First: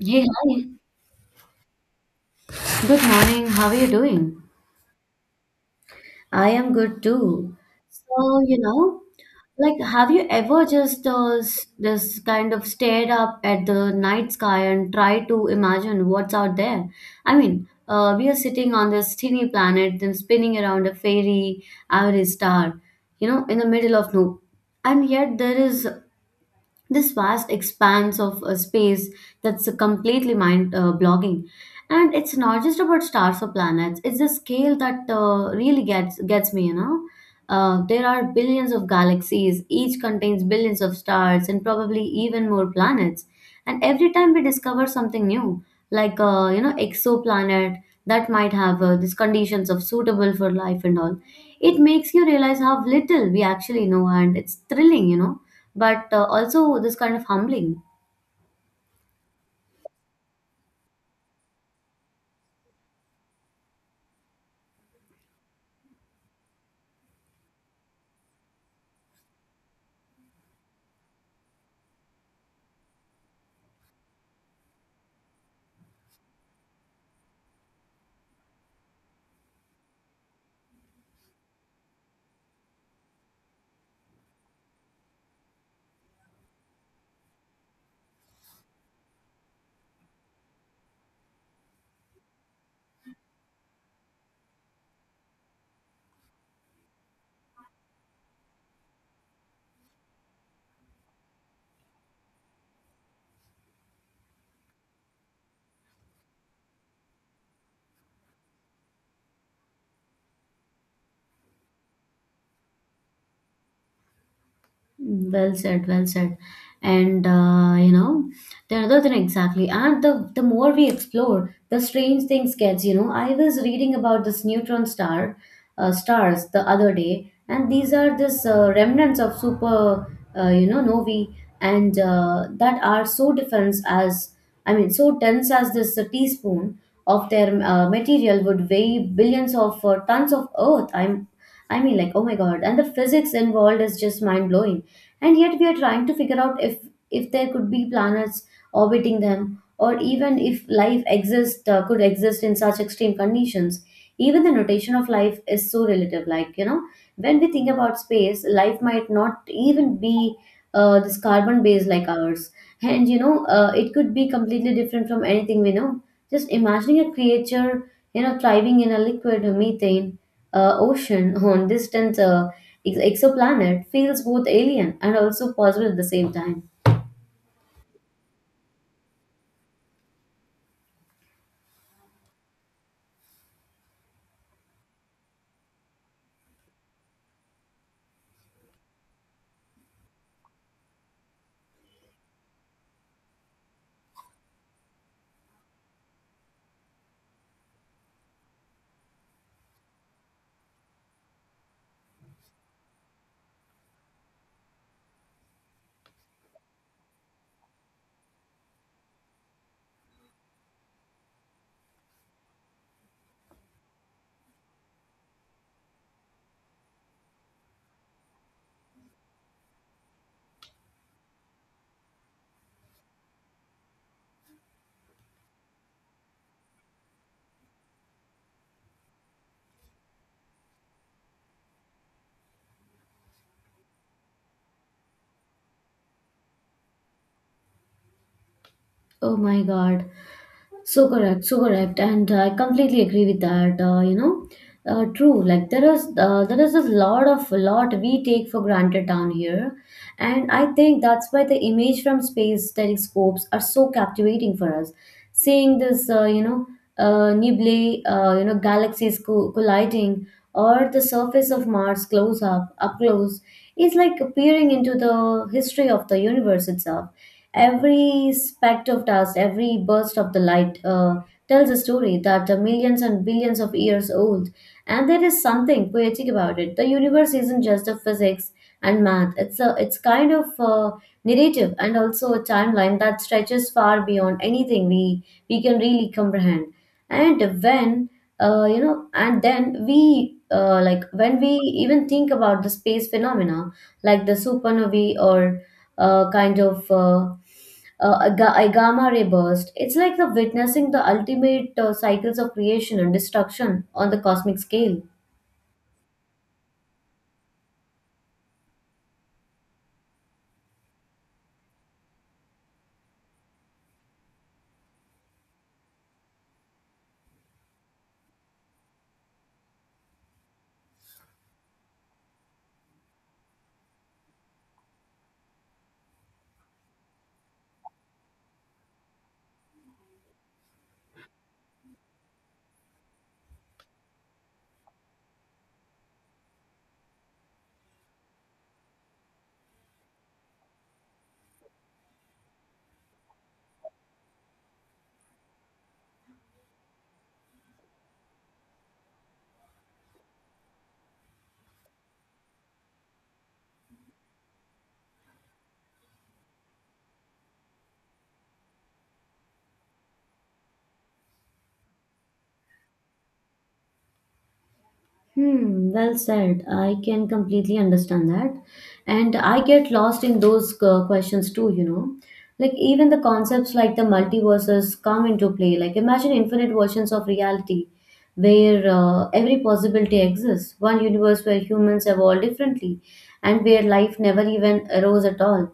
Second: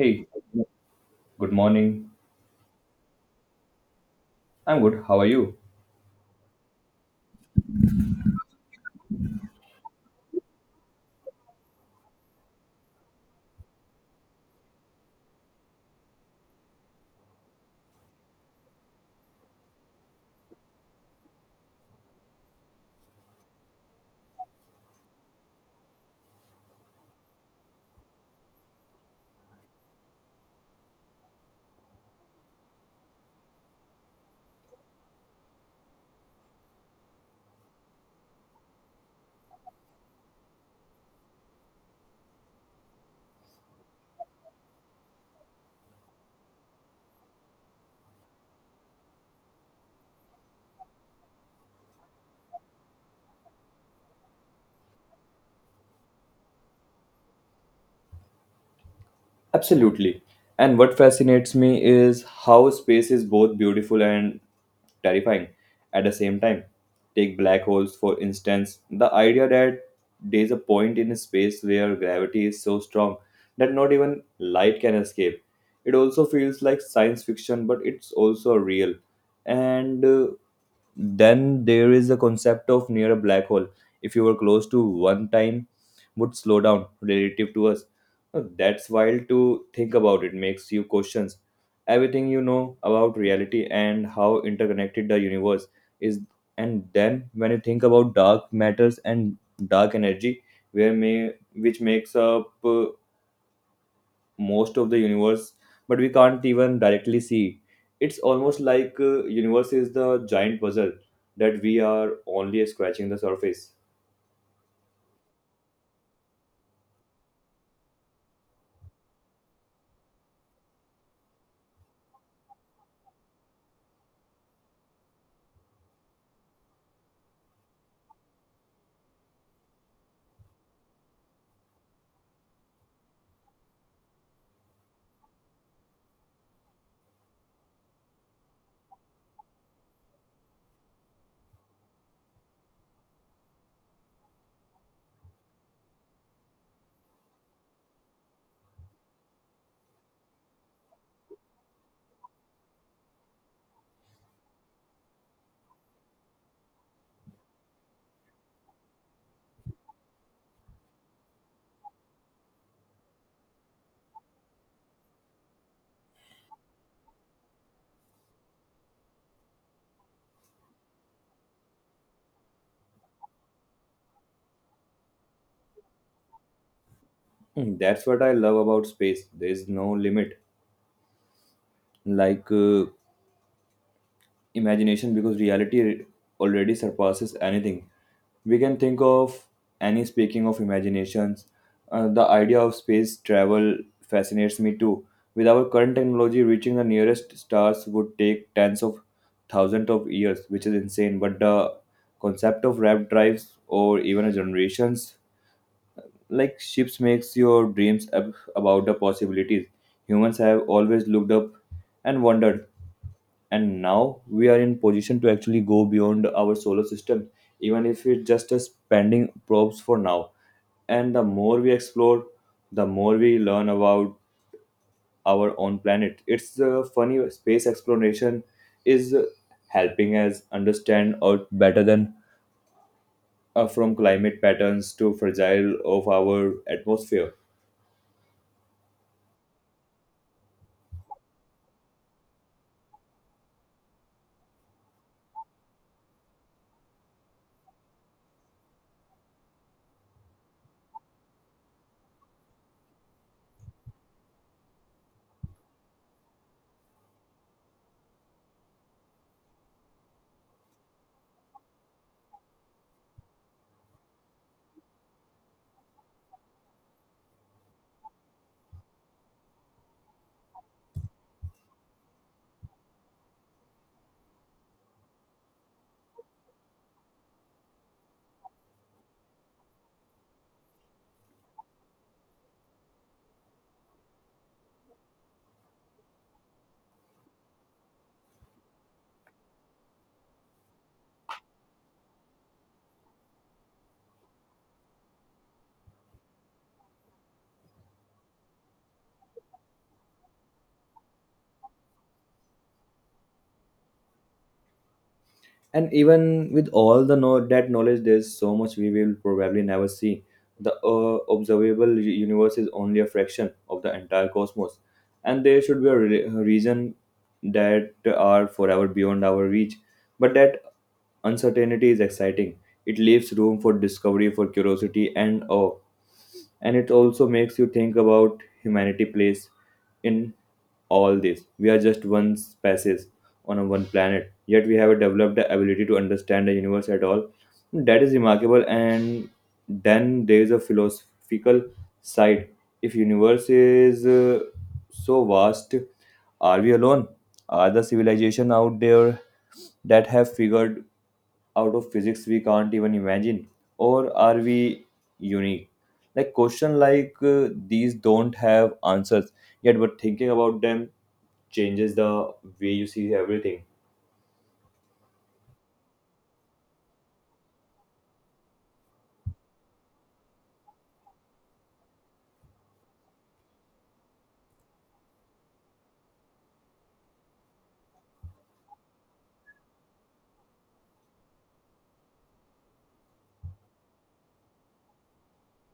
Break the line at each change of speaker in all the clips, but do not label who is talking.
Hey, hi.
good morning.
Good morning. How are you doing?
I'm good. How are you?
I am good too. So, like, have you ever just just kind of stared up at the night sky and tried to imagine what's out there? I mean, we are sitting on this teeny planet, then spinning around a fairy, ivory star, in the middle of no, and yet there is this vast expanse of space that's completely mind blogging. And it's not just about stars or planets, it's the scale that really gets me. There are billions of galaxies, each contains billions of stars and probably even more planets. And every time we discover something new, like exoplanet that might have these conditions of suitable for life and all, it makes you realize how little we actually know, and it's thrilling. But also this kind of humbling.
Absolutely. And what fascinates me is how space is both beautiful and terrifying at the same time. Take black holes, for instance. The idea that there's a point in space where gravity is so strong that not even light can escape. It also feels like science fiction, but it's also real. And then there is the concept of near a black hole. If you were close to one, time would slow down relative to us. That's wild to think about. It makes you questions everything you know about reality and how interconnected the universe is. And then when you think about dark matters and dark energy, where may, which makes up most of the universe, but we can't even directly see. It's almost like universe is the giant puzzle that we are only scratching the surface.
Well said, well said. And the other thing exactly, and the more we explore, the strange things gets. You know, I was reading about this neutron stars the other day, and these are this remnants of super, novae, and that are so dense as, I mean, so dense as this teaspoon of their material would weigh billions of tons of Earth. I mean, like, oh my God, and the physics involved is just mind blowing, and yet we are trying to figure out if there could be planets orbiting them, or even if life exists, could exist in such extreme conditions. Even the notation of life is so relative, like, you know, when we think about space, life might not even be this carbon base like ours. And you know, it could be completely different from anything we know. Just imagining a creature, you know, thriving in a liquid methane ocean on distant exoplanet feels both alien and also possible at the same time.
Mm, that's what I love about space. There is no limit like imagination, because reality already surpasses anything we can think of. Any speaking of imaginations, the idea of space travel fascinates me too. With our current technology, reaching the nearest stars would take tens of thousands of years, which is insane, but the concept of rap drives or even a generations like ships makes your dreams about the possibilities. Humans have always looked up and wondered, and now we are in position to actually go beyond our solar system, even if it's just a spending probes for now. And the more we explore, the more we learn about our own planet. It's funny, space exploration is helping us understand earth better than from climate patterns to fragile of our atmosphere.
Oh my God. So correct, and I completely agree with that. True. Like there is a lot we take for granted down here, and I think that's why the image from space telescopes are so captivating for us. Seeing this, nebulae, galaxies colliding, or the surface of Mars close up, up close, is like peering into the history of the universe itself. Every speck of dust, every burst of the light tells a story that are millions and billions of years old. And there is something poetic about it. The universe isn't just a physics and math. It's a, it's kind of a narrative and also a timeline that stretches far beyond anything we can really comprehend. And when you know, and then we like when we even think about the space phenomena, like the supernovae or uh, kind of uh, a gamma ray burst. It's like the witnessing the ultimate cycles of creation and destruction on the cosmic scale.
And even with all the know that knowledge, there's so much we will probably never see. The observable universe is only a fraction of the entire cosmos, and there should be a reason that are forever beyond our reach. But that uncertainty is exciting. It leaves room for discovery, for curiosity and awe. And it also makes you think about humanity plays in all this. We are just one species on a one planet, yet we have developed the ability to understand the universe at all. That is remarkable. And then there is a philosophical side. If universe is so vast, are we alone? Are the civilization out there that have figured out of physics we can't even imagine? Or are we unique? Like question like these don't have answers yet, but thinking about them changes the way you see everything.
Hmm, well said. I can completely understand that. And I get lost in those questions too, you know. Like, even the concepts like the multiverses come into play. Like, imagine infinite versions of reality where every possibility exists. One universe where humans evolve differently, and where life never even arose at all.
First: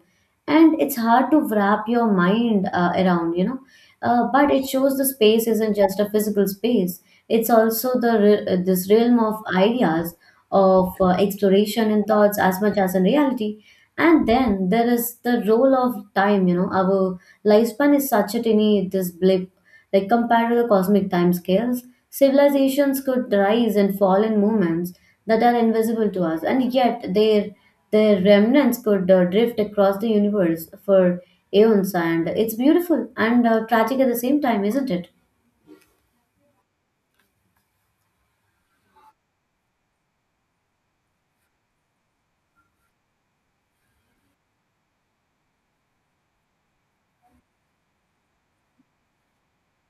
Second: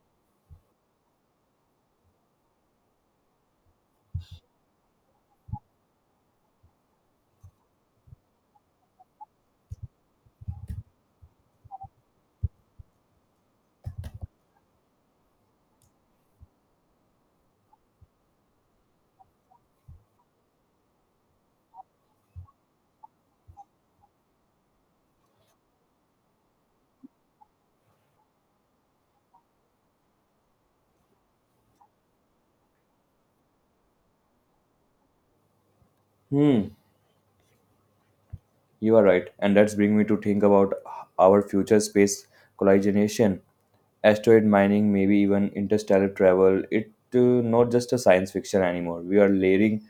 And it's hard to wrap your mind around, you know, but it shows the space isn't just a physical space, it's also the this realm of ideas, of exploration and thoughts as much as in reality. And then there is the role of time, you know, our lifespan is such a tiny this blip, like compared to the cosmic timescales, civilizations could rise and fall in moments that are invisible to us, and yet their remnants could drift across the universe for eons. And it's beautiful and tragic at the same time, isn't it?
Hmm, you are right, and that's bring me to think about our future space colonization, asteroid mining, maybe even interstellar travel. It not just a science fiction anymore. We are layering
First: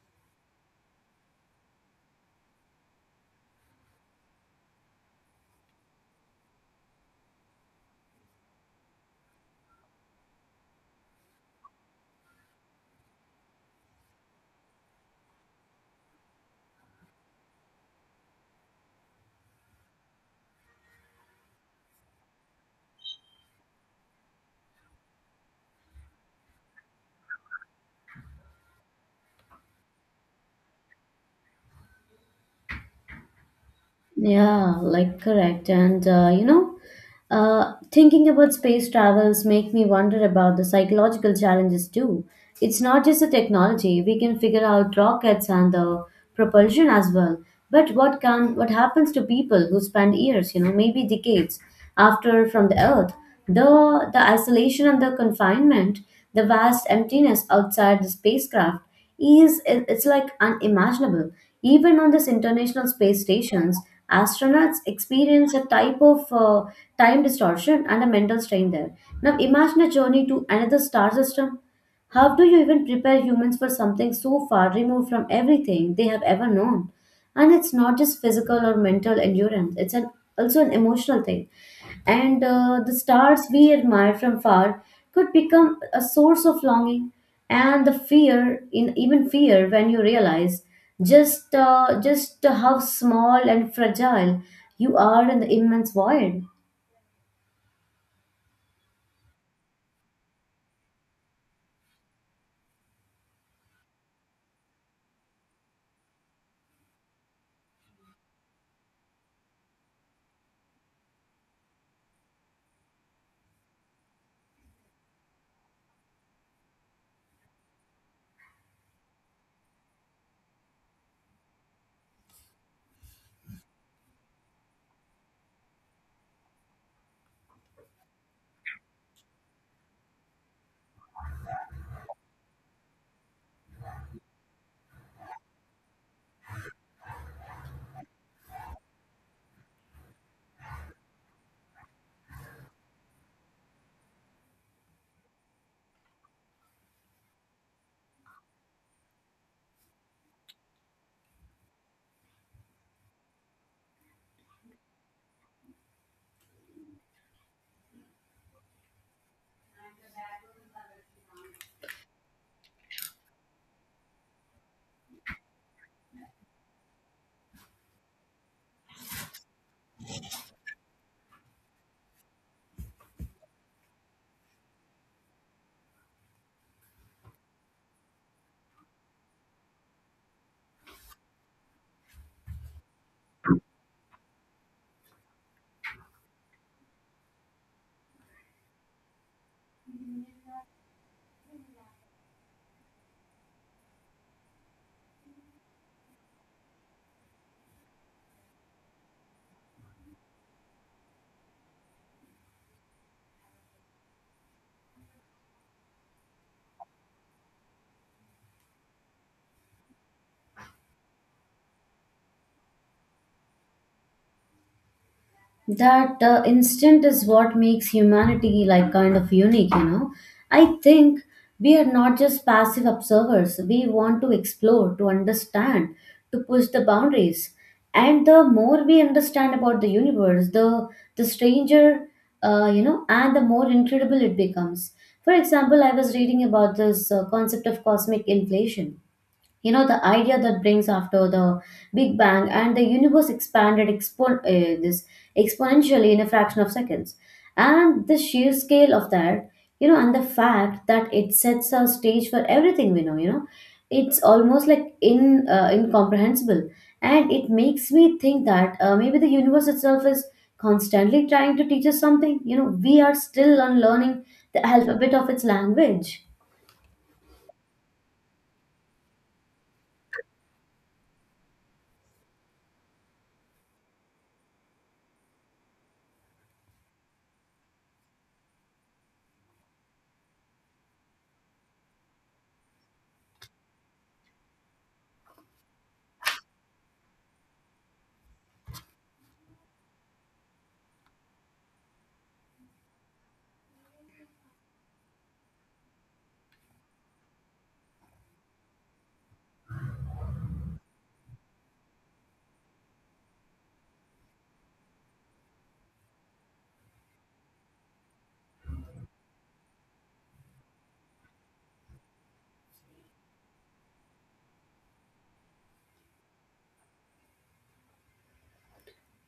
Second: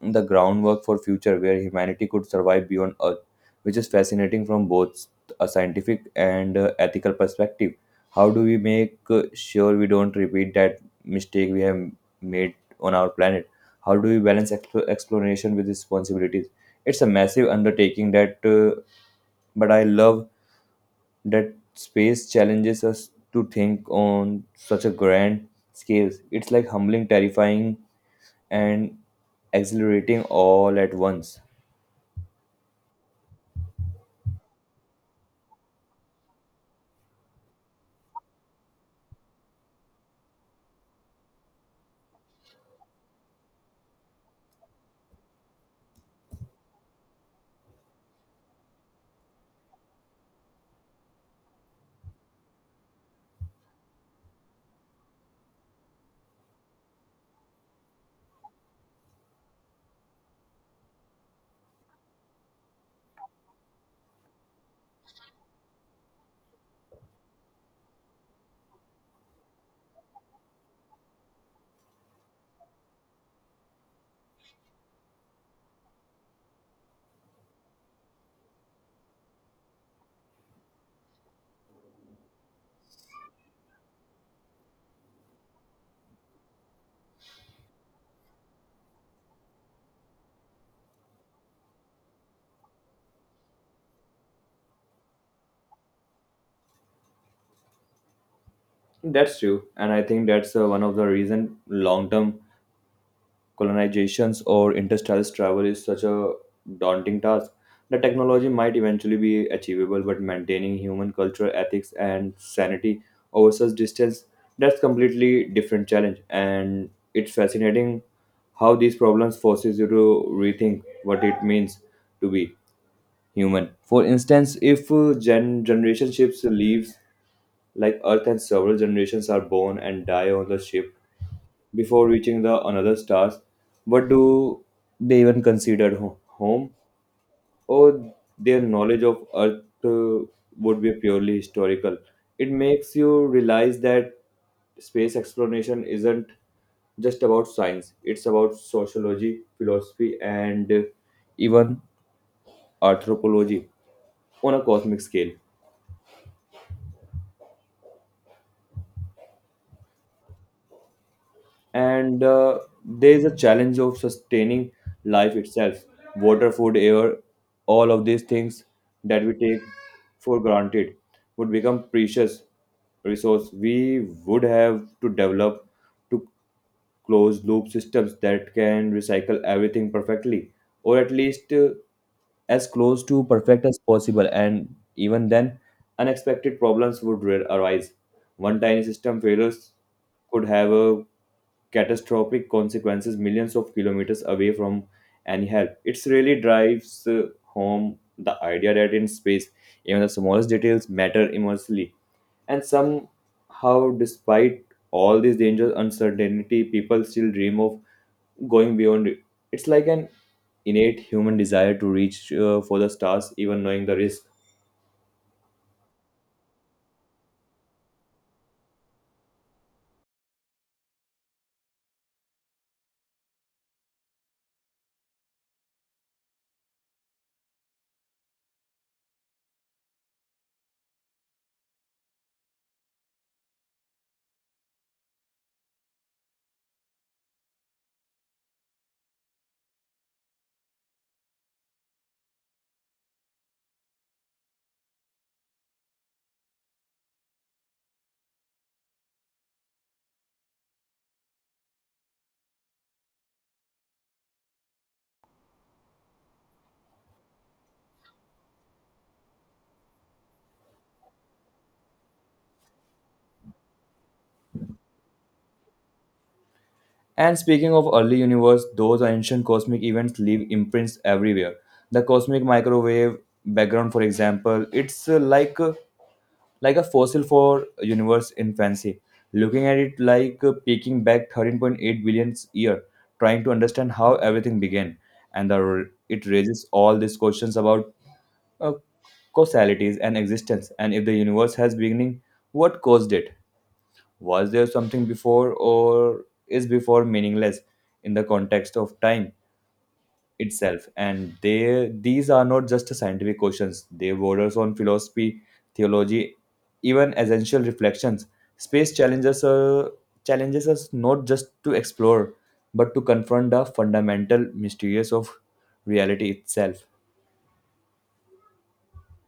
the groundwork for future where humanity could survive beyond earth, which is fascinating from both a scientific and ethical perspective. How do we make sure we don't repeat that mistake we have made on our planet? How do we balance exploration with responsibilities? It's a massive undertaking that but I love that space challenges us to think on such a grand scale. It's like humbling, terrifying and exhilarating all at once.
Yeah, like correct. And thinking about space travels make me wonder about the psychological challenges too. It's not just the technology. We can figure out rockets and the propulsion as well. But what happens to people who spend years, you know, maybe decades after from the Earth? The isolation and the confinement, the vast emptiness outside the spacecraft, is it's like unimaginable. Even on this international space stations, astronauts experience a type of time distortion and a mental strain there. Now imagine a journey to another star system. How do you even prepare humans for something so far removed from everything they have ever known? And it's not just physical or mental endurance, it's an, also an emotional thing. And the stars we admire from far could become a source of longing, and the fear in even fear when you realize just how small and fragile you are in the immense void.
That's true, and I think that's one of the reason long-term colonizations or interstellar travel is such a daunting task. The technology might eventually be achievable, but maintaining human cultural ethics and sanity over such distance, that's completely different challenge. And it's fascinating how these problems forces you to rethink what it means to be human. For instance, if generation shifts leaves like Earth and several generations are born and die on the ship before reaching the another stars. But do they even consider home, or their knowledge of Earth would be purely historical? It makes you realize that space exploration isn't just about science; it's about sociology, philosophy, and even anthropology on a cosmic scale. And there is a challenge of sustaining life itself, water, food, air, all of these things that we take for granted would become precious resource. We would have to develop to close loop systems that can recycle everything perfectly, or at least as close to perfect as possible. And even then, unexpected problems would arise. One tiny system failures could have a catastrophic consequences millions of kilometers away from any help. It really drives home the idea that in space, even the smallest details matter immensely. And somehow, despite all these dangers, uncertainty, people still dream of going beyond it. It's like an innate human desire to reach for the stars, even knowing the risk.
That instant is what makes humanity like kind of unique, you know. I think we are not just passive observers, we want to explore, to understand, to push the boundaries. And the more we understand about the universe, the stranger, you know, and the more incredible it becomes. For example, I was reading about this concept of cosmic inflation, you know, the idea that brings after the big bang, and the universe expanded this exponentially in a fraction of seconds. And the sheer scale of that, you know, and the fact that it sets a stage for everything we know, you know, it's almost like in incomprehensible. And it makes me think that maybe the universe itself is constantly trying to teach us something, you know, we are still unlearning the alphabet of its language.
And speaking of early universe, those ancient cosmic events leave imprints everywhere. The cosmic microwave background, for example, it's like like a fossil for universe infancy. Looking at it like peeking back 13.8 billion year, trying to understand how everything began, and the, it raises all these questions about uh, causalities and existence, and if the universe has beginning, what caused it? Was there something before, or is before meaningless in the context of time itself? And they, these are not just scientific questions, they borders on philosophy, theology, even essential reflections. Space challenges, challenges us not just to explore, but to confront the fundamental mysteries of reality itself.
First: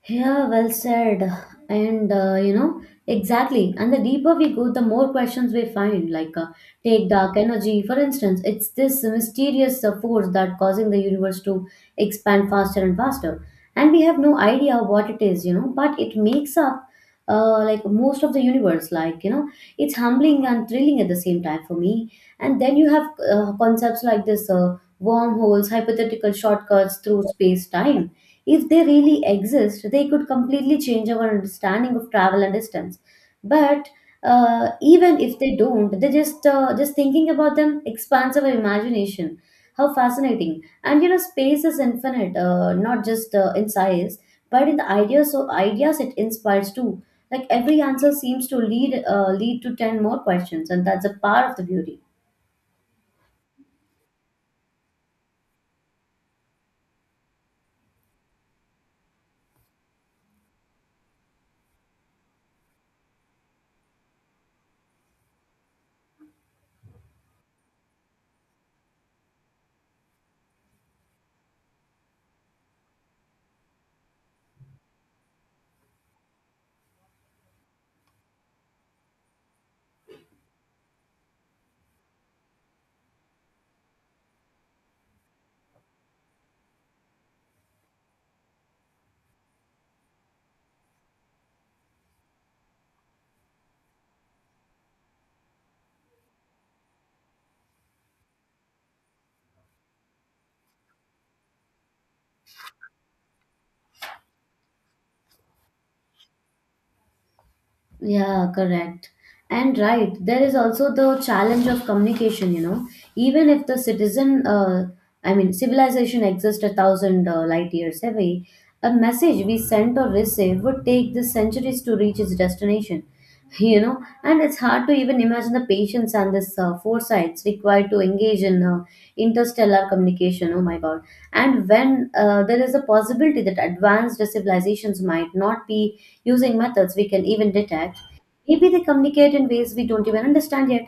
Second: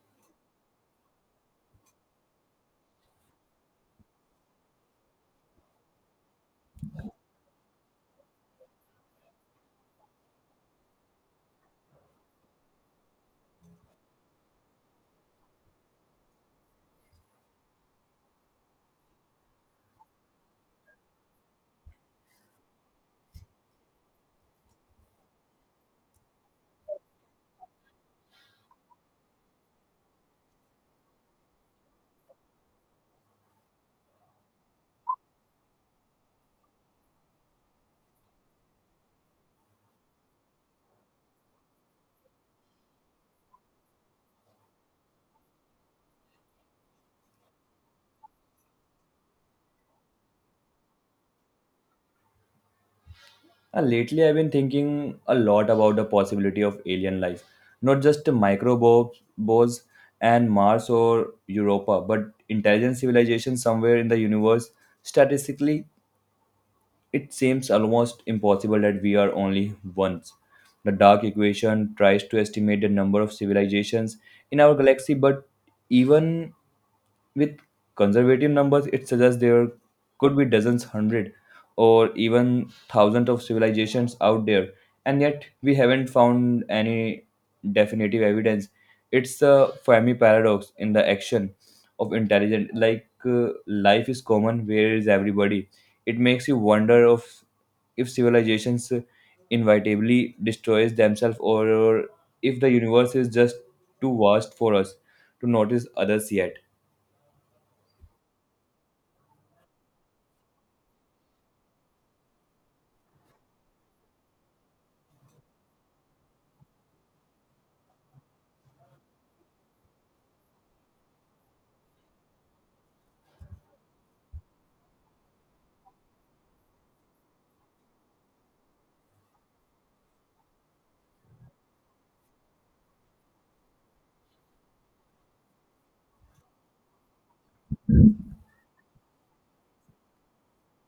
Yeah, well said. And exactly. And the deeper we go, the more questions we find. Like, take dark energy, for instance. It's this mysterious force that causing the universe to expand faster and faster. And we have no idea what it is, you know, but it makes up like most of the universe. Like, you know, it's humbling and thrilling at the same time for me. And then you have concepts like this wormholes, hypothetical shortcuts through space time. If they really exist, they could completely change our understanding of travel and distance. But even if they don't, they just thinking about them expands our imagination. How fascinating! And you know, space is infinite, not just in size, but in the ideas it inspires too. Like every answer seems to lead lead to 10 more questions, and that's a part of the beauty.
Lately, I've been thinking a lot about the possibility of alien life, not just microbes and Mars or Europa, but intelligent civilization somewhere in the universe. Statistically, it seems almost impossible that we are only ones. The dark equation tries to estimate the number of civilizations in our galaxy, but even with conservative numbers, it suggests there could be dozens, hundred, or even thousands of civilizations out there, and yet we haven't found any definitive evidence. It's a Fermi paradox in the action of intelligence. Like life is common, where is everybody? It makes you wonder of if civilizations inevitably destroys themselves, or if the universe is just too vast for us to notice others yet.
Yeah, correct. And right, there is also the challenge of communication, you know. Even if the civilization exists a thousand light years away, a message we sent or received would take the centuries to reach its destination, you know. And it's hard to even imagine the patience and this foresights required to engage in interstellar communication. Oh my God. And when there is a possibility that advanced civilizations might not be using methods we can even detect, maybe they communicate in ways we don't even understand yet,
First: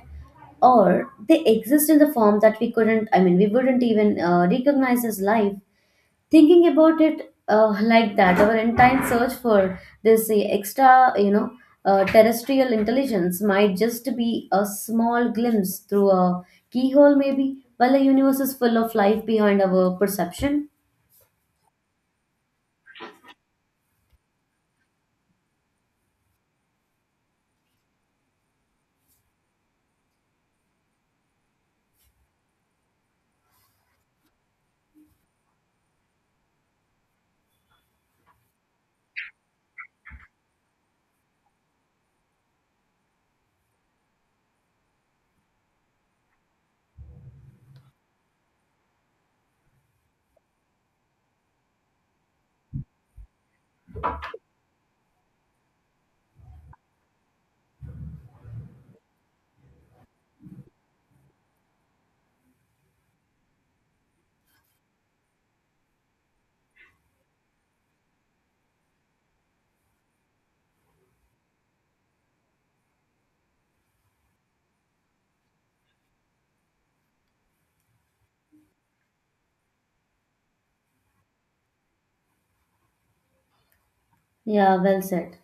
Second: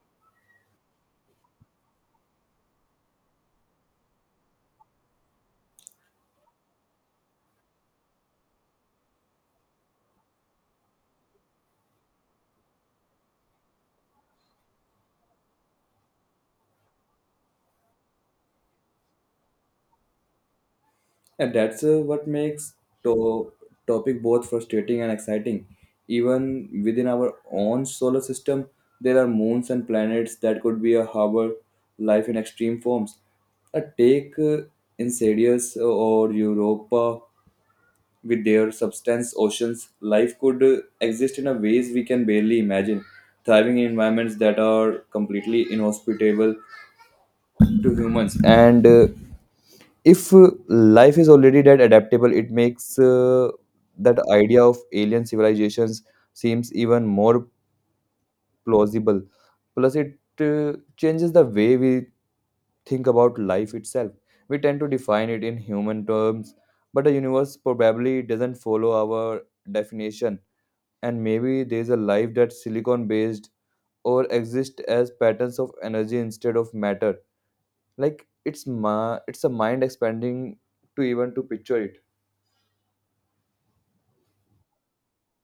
or they exist in the form that we couldn't, I mean, we wouldn't even recognize as life. Thinking about it like that, our entire search for this extra you know terrestrial intelligence might just be a small glimpse through a keyhole, maybe, while the universe is full of life behind our perception.
And that's what makes to- topic both frustrating and exciting. Even within our own solar system, there are moons and planets that could be a harbor life in extreme forms. A take Enceladus or Europa with their substance oceans, life could exist in a ways we can barely imagine, thriving in environments that are completely inhospitable to humans. And if life is already that adaptable, it makes that idea of alien civilizations seems even more plausible. Plus it changes the way we think about life itself. We tend to define it in human terms, but the universe probably doesn't follow our definition. And maybe there's a life that's silicon based, or exists as patterns of energy instead of matter. Like it's ma it's a mind expanding to even to picture it.
Yeah, well said.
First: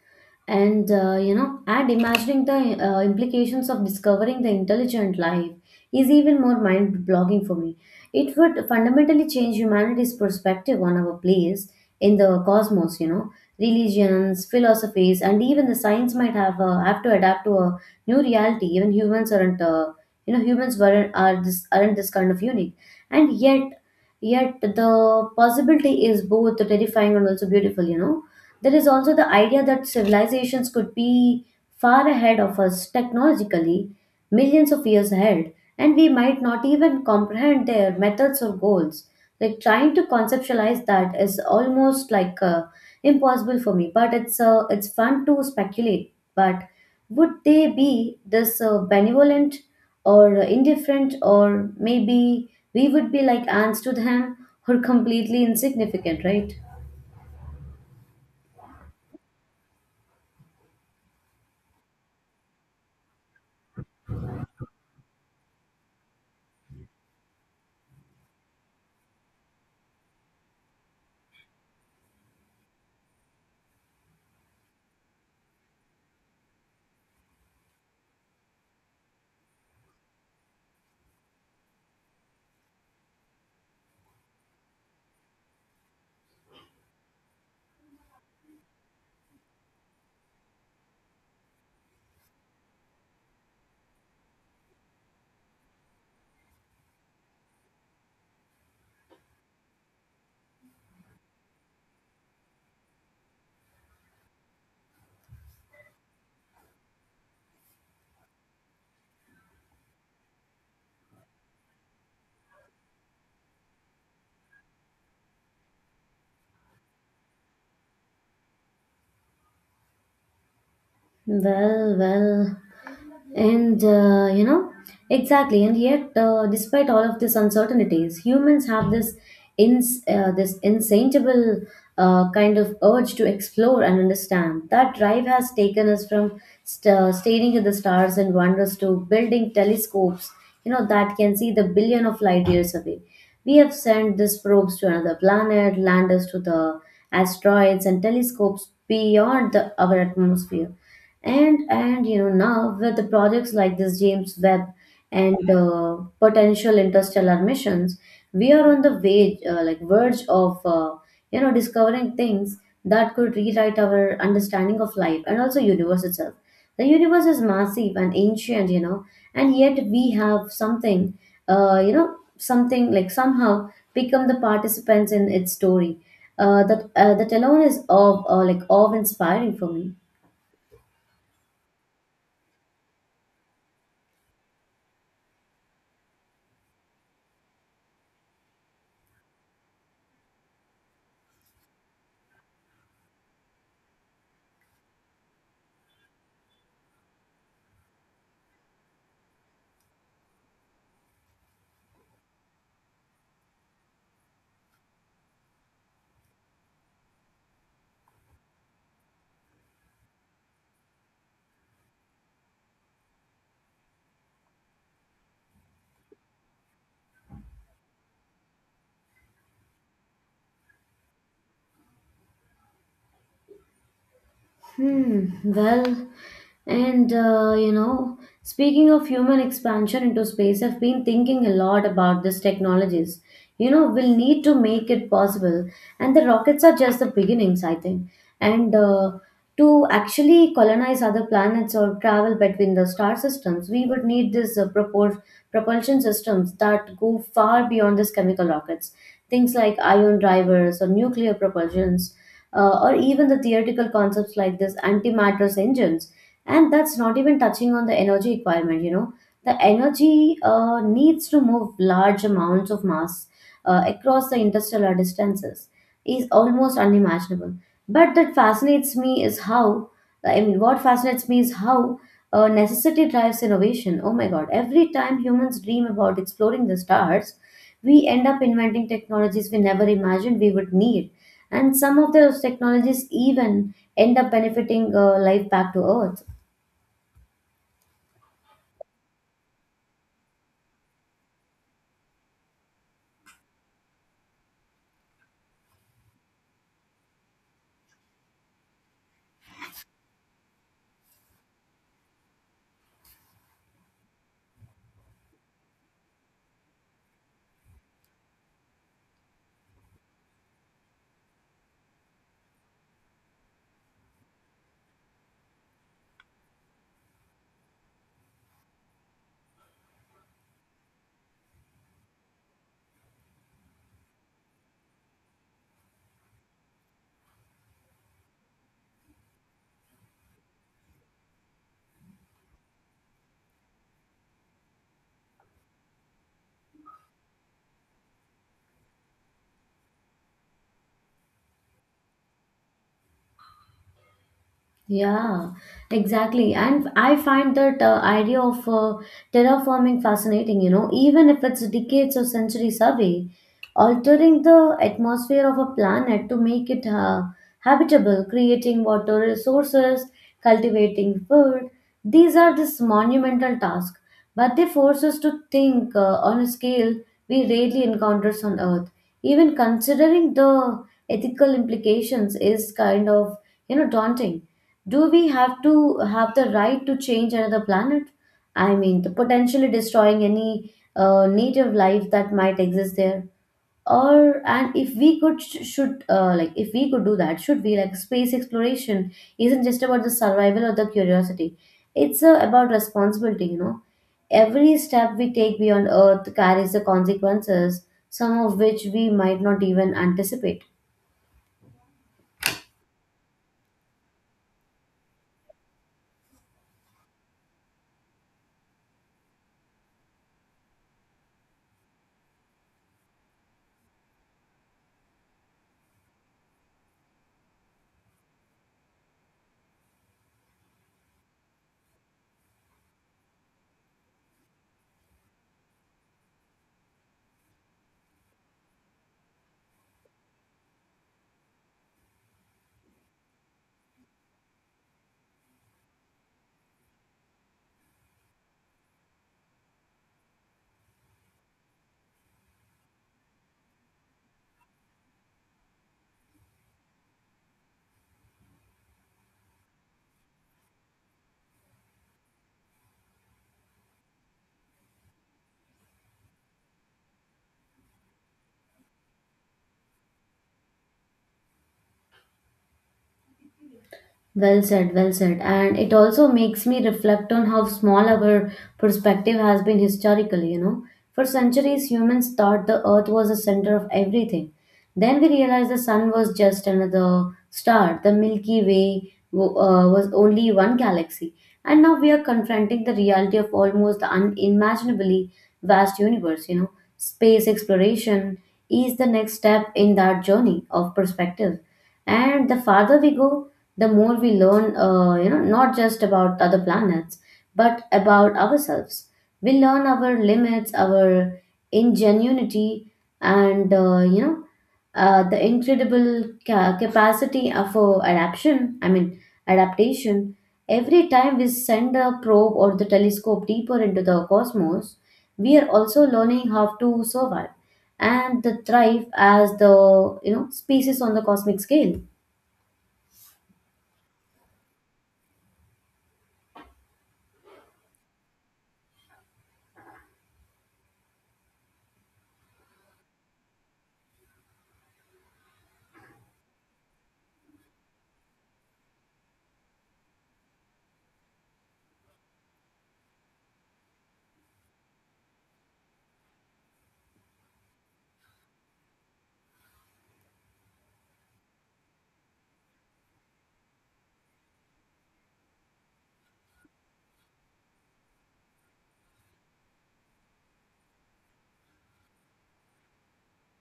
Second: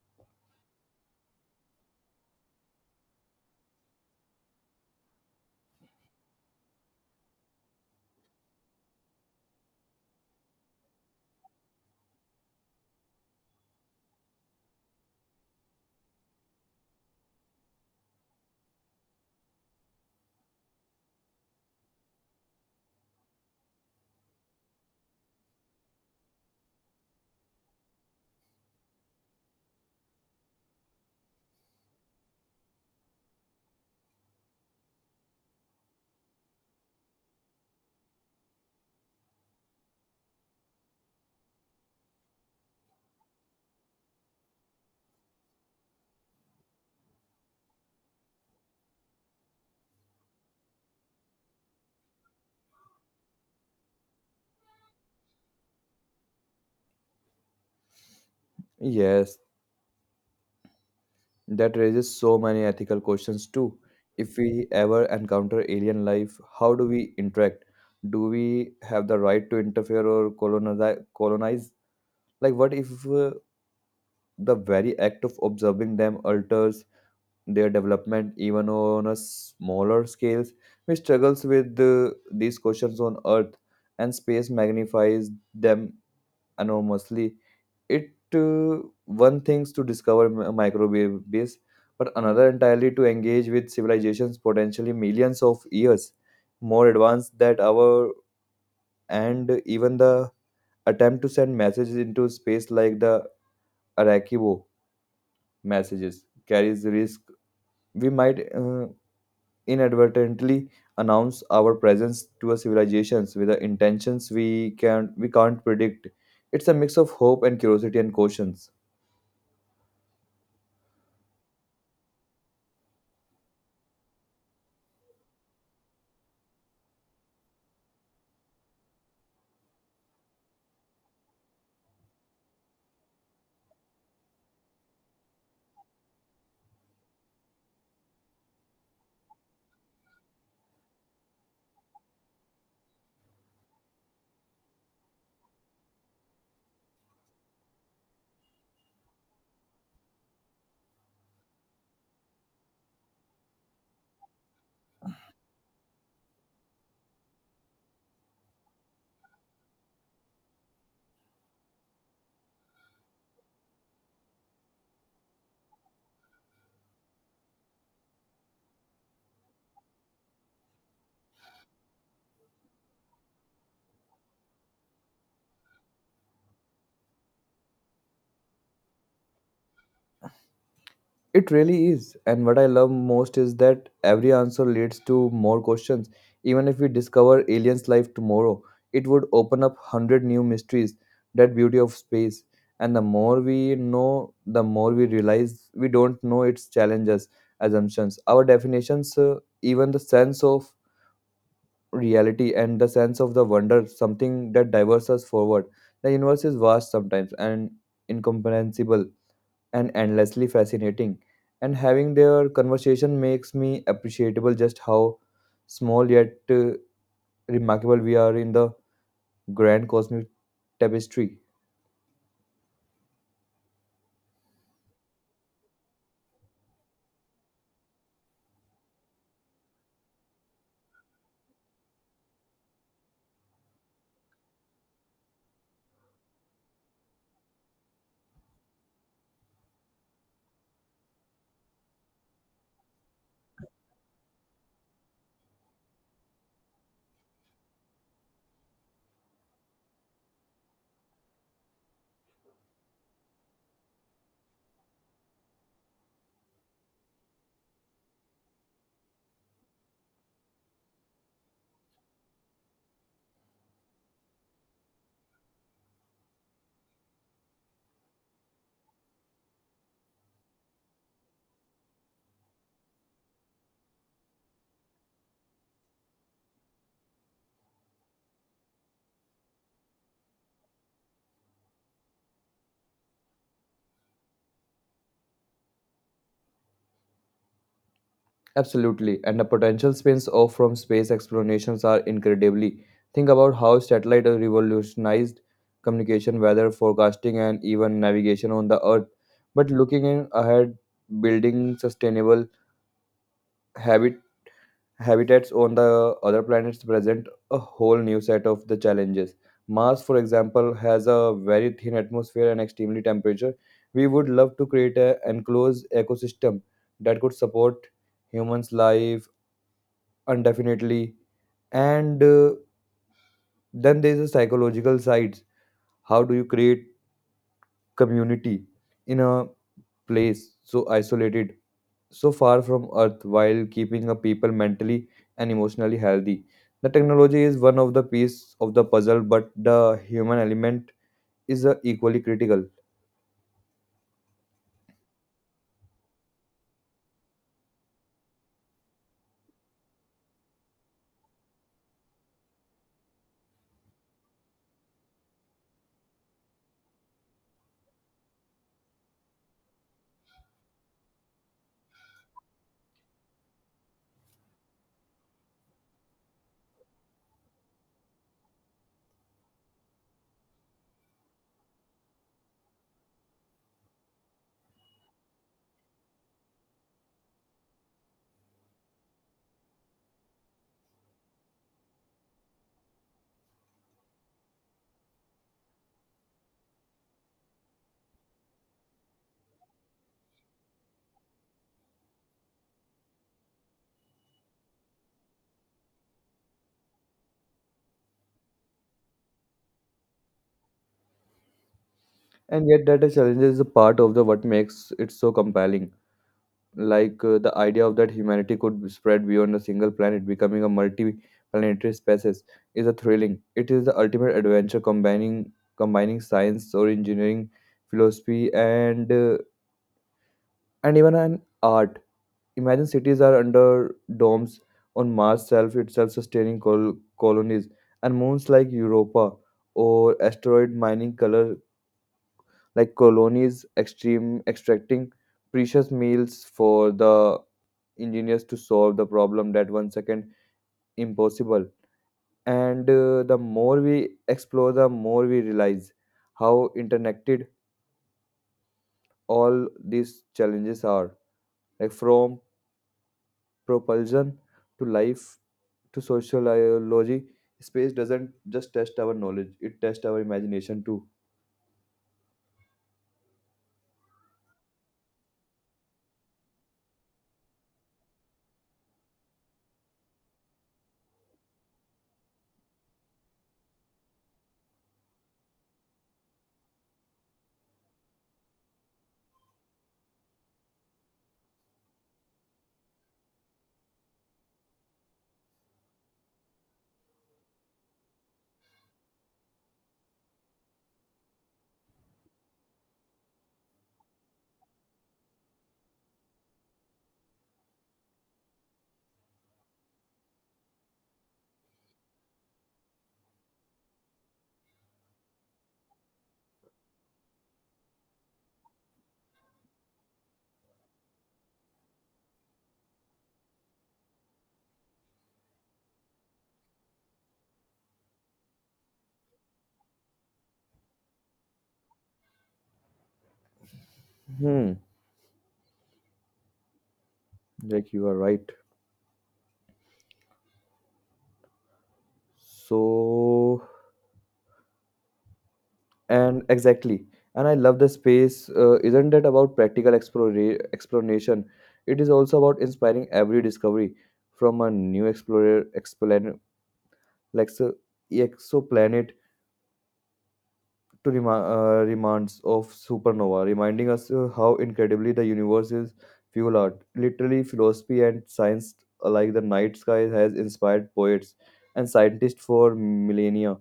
And and imagining the implications of discovering the intelligent life is even more mind-blogging for me. It would fundamentally change humanity's perspective on our place in the cosmos. You know, religions, philosophies, and even the science might have to adapt to a new reality. Even humans aren't, humans weren't are this aren't this kind of unique, and yet. Yet the possibility is both terrifying and also beautiful, you know. There is also the idea that civilizations could be far ahead of us technologically, millions of years ahead, and we might not even comprehend their methods or goals. Like trying to conceptualize that is almost like impossible for me, but it's fun to speculate. But would they be this benevolent or indifferent, or maybe we would be like ants to them or completely insignificant, right?
Yes, that raises so many ethical questions too. If we ever encounter alien life, how do we interact? Do we have the right to interfere or colonize? Like, what if the very act of observing them alters their development even on a smaller scales? We struggles with these questions on Earth, and space magnifies them enormously. It one things to discover microwave base, but another entirely to engage with civilizations potentially millions of years more advanced that our. And even the attempt to send messages into space like the Arakibo messages carries the risk. We might inadvertently announce our presence to a civilizations with the intentions we can't predict. It's a mix of hope and curiosity and caution.
Well, well. And exactly. And yet, despite all of these uncertainties, humans have this ins this insatiable kind of urge to explore and understand. That drive has taken us from staring at the stars and wonders to building telescopes, that can see the billion of light years away. We have sent these probes to another planet, landers to the asteroids, and telescopes beyond our atmosphere and now with the projects like this James Webb and potential interstellar missions, we are on the way like verge of discovering things that could rewrite our understanding of life and also universe itself. The universe is massive and ancient, you know, and yet we have something, something like somehow become the participants in its story. That alone is of like awe inspiring for me.
It really is. And what I love most is that every answer leads to more questions. Even if we discover aliens' life tomorrow, it would open up 100 new mysteries. That beauty of space. And the more we know, the more we realize we don't know its challenges, assumptions, our definitions, even the sense of reality and the sense of the wonder, something that diverts us forward. The universe is vast sometimes and incomprehensible and endlessly fascinating. And having their conversation makes me appreciable just how small yet remarkable we are in the grand cosmic tapestry.
Hmm, well, and speaking of human expansion into space, I've been thinking a lot about these technologies. You know, we'll need to make it possible, and the rockets are just the beginnings, I think. And to actually colonize other planets or travel between the star systems, we would need these propulsion systems that go far beyond these chemical rockets. Things like ion drivers or nuclear propulsions or even the theoretical concepts like this antimatter engines. And that's not even touching on the energy requirement, you know. The energy needs to move large amounts of mass across the interstellar distances is almost unimaginable, but that fascinates me is how I mean what fascinates me is how necessity drives innovation. Oh my god, every time humans dream about exploring the stars, we end up inventing technologies we never imagined we would need, and some of those technologies even end up benefiting life back to earth.
Absolutely, and the potential spins off from space explorations are incredibly. Think about how satellite has revolutionized communication, weather forecasting, and even navigation on the Earth. But looking in ahead, building sustainable habit habitats on the other planets present a whole new set of the challenges. Mars, for example, has a very thin atmosphere and extremely temperature. We would love to create an enclosed ecosystem that could support humans' life indefinitely. And then there's a psychological side. How do you create community in a place so isolated, so far from Earth, while keeping a people mentally and emotionally healthy? The technology is one of the piece of the puzzle, but the human element is equally critical.
Yeah, exactly. And I find that idea of terraforming fascinating, you know, even if it's decades or centuries away, altering the atmosphere of a planet to make it habitable, creating water resources, cultivating food, these are this monumental task, but they force us to think on a scale we rarely encounters on Earth. Even considering the ethical implications is kind of, you know, daunting. Do we have to have the right to change another planet? I mean, the potentially destroying any native life that might exist there. Or and if we could sh- should like if we could do that, should we, like, space exploration isn't just about the survival or the curiosity. It's about responsibility, you know. Every step we take beyond Earth carries the consequences, some of which we might not even anticipate.
And yet, that challenge is a part of the what makes it so compelling. Like the idea of that humanity could be spread beyond a single planet, becoming a multi-planetary species, is a thrilling. It is the ultimate adventure, combining science or engineering, philosophy, and and even an art. Imagine cities are under domes on Mars self itself sustaining colonies, and moons like Europa or asteroid mining color like colonies, extreme extracting precious meals for the engineers to solve the problem that one second impossible. And the more we explore, the more we realize how interconnected all these challenges are, like from propulsion to life to sociology. Space doesn't just test our knowledge, it tests our imagination too.
Well said, well said. And it also makes me reflect on how small our perspective has been historically, you know. For centuries, humans thought the earth was the center of everything. Then we realized the sun was just another star. The Milky Way was only one galaxy. And now we are confronting the reality of almost the unimaginably vast universe, you know. Space exploration is the next step in that journey of perspective, and the farther we go, the more we learn, not just about other planets but about ourselves. We learn our limits, our ingenuity, and the incredible capacity of adaptation I mean adaptation. Every time we send a probe or the telescope deeper into the cosmos, we are also learning how to survive and the thrive as the, you know, species on the cosmic scale.
Hmm, like you are right. So, and exactly. And I love the space. Isn't that about practical explanation? It is also about inspiring every discovery from a new explorer, explanet, like so, exoplanet to rema reminds of supernova, reminding us how incredibly the universe is fuel art. Literally, philosophy and science alike, the night sky has inspired poets and scientists for millennia,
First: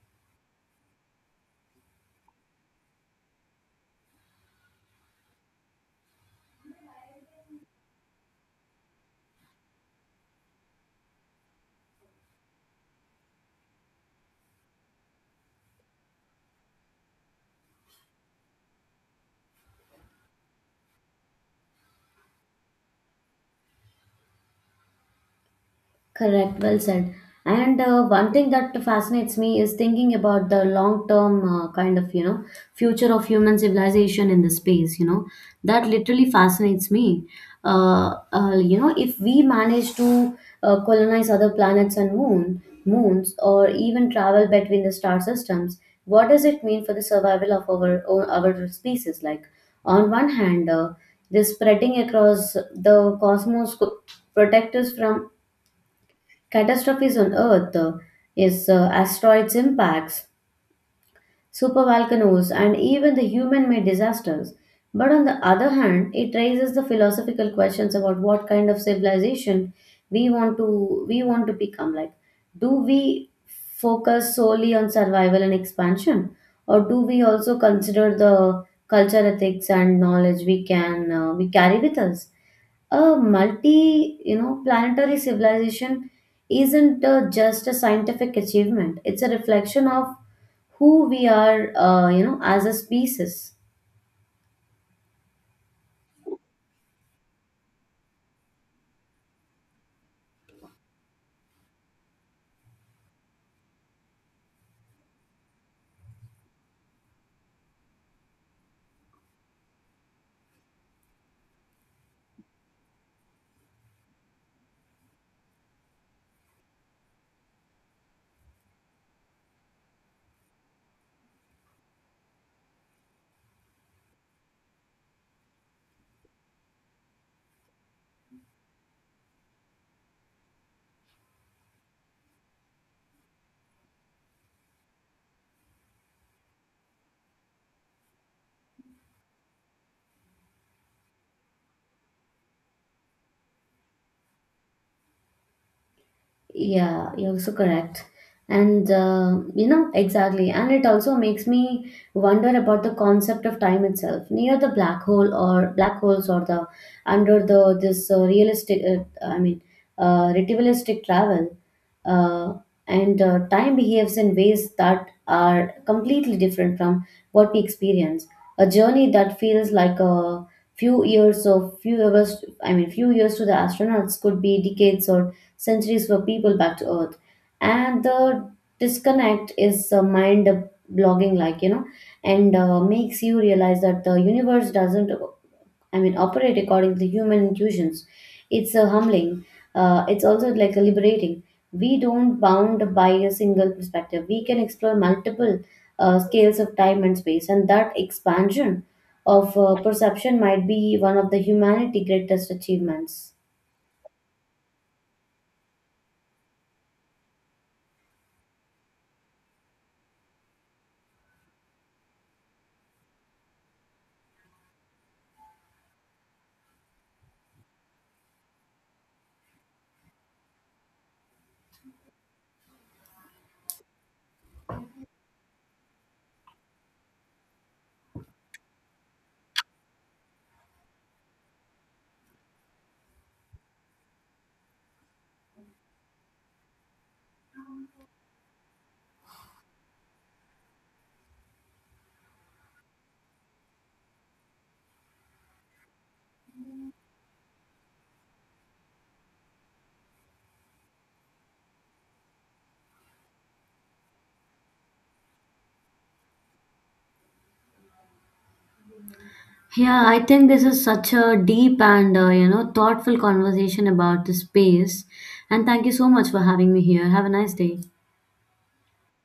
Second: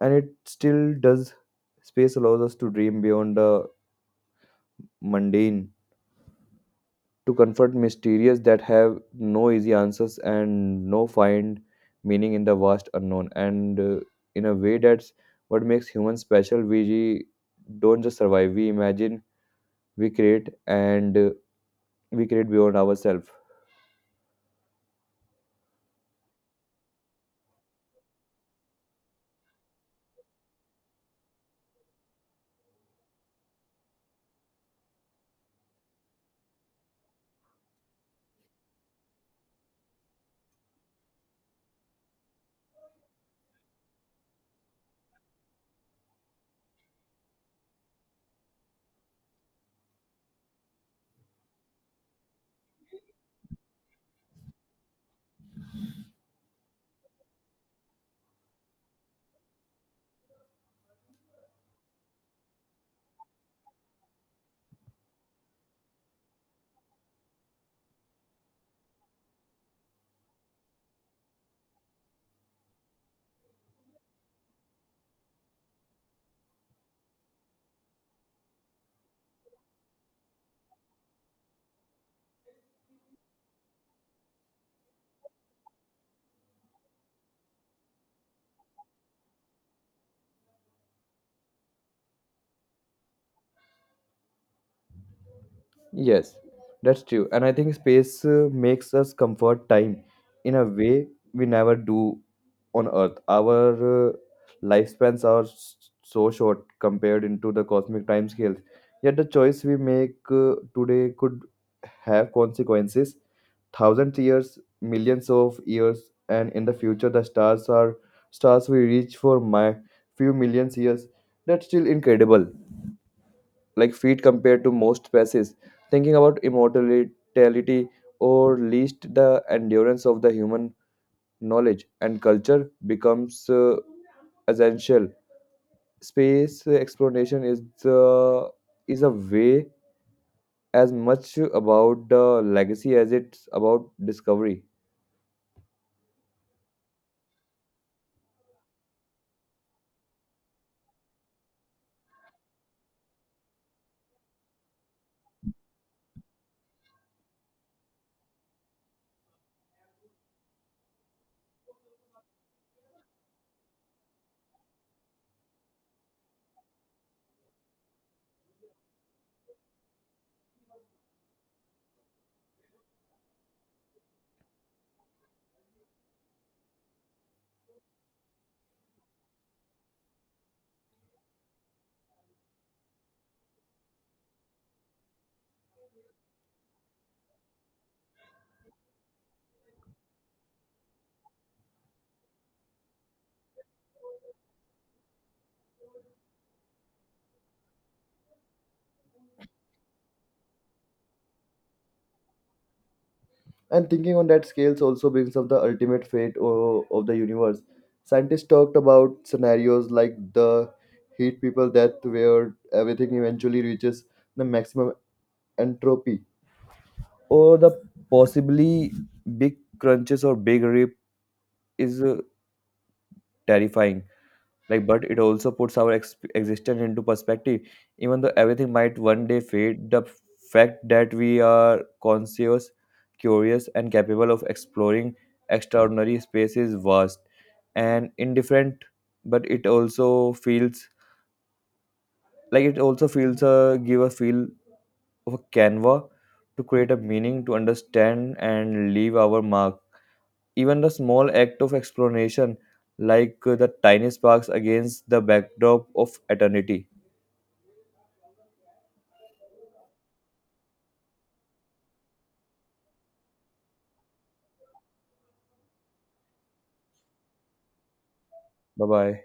and it still does. Space allows us to dream beyond the mundane, to confront mysteries that have no easy answers and no find meaning in the vast unknown. And in a way, that's what makes humans special. We don't just survive; we imagine, we create, and we create beyond ourselves.
Correct, well said. And one thing that fascinates me is thinking about the long-term future of human civilization in the space, you know, that literally fascinates me. If we manage to colonize other planets and moons, or even travel between the star systems, what does it mean for the survival of our species? Like, on one hand, this spreading across the cosmos could protect us from catastrophes on Earth, is asteroids impacts, supervolcanoes, and even the human-made disasters. But on the other hand, it raises the philosophical questions about what kind of civilization we want to become. Like, do we focus solely on survival and expansion, or do we also consider the culture, ethics, and knowledge we carry with us? A multi, you know, planetary civilization isn't just a scientific achievement, it's a reflection of who we are, as a species.
Yes, that's true. And I think space makes us comfort time in a way we never do on Earth. Our lifespans are so short compared into the cosmic time scales. Yet the choice we make today could have consequences thousands years, millions of years, and in the future the stars are stars we reach for my few millions years. That's still incredible. Like feet compared to most species. Thinking about immortality or least the endurance of the human knowledge and culture becomes essential. Space exploration is a way as much about the legacy as it's about discovery.
Yeah, you're so correct. And exactly. And it also makes me wonder about the concept of time itself. Near the black hole or black holes or the under the this realistic, I mean, relativistic travel, uh, and time behaves in ways that are completely different from what we experience. A journey that feels like a few years or few hours, I mean, few years to the astronauts could be decades or centuries were people back to earth, and the disconnect is mind blogging, like, you know, and makes you realize that the universe doesn't operate according to human intuitions. It's humbling, it's also like liberating. We don't bound by a single perspective, we can explore multiple scales of time and space, and that expansion of perception might be one of the humanity greatest achievements.
And thinking on that scales also brings up the ultimate fate of the universe. Scientists talked about scenarios like the heat people death, where everything eventually reaches the maximum entropy, or the possibly big crunches or big rip, is terrifying. Like, but it also puts our existence into perspective. Even though everything might one day fade, the fact that we are conscious, curious and capable of exploring extraordinary space is vast and indifferent, but it also feels like it also feels a give a feel of a canva to create a meaning to understand and leave our mark. Even the small act of explanation like the tiny sparks against the backdrop of eternity.
Yeah, I think this is such a deep and thoughtful conversation about the space. And thank you so much for having me here. Have a nice day.
Bye bye.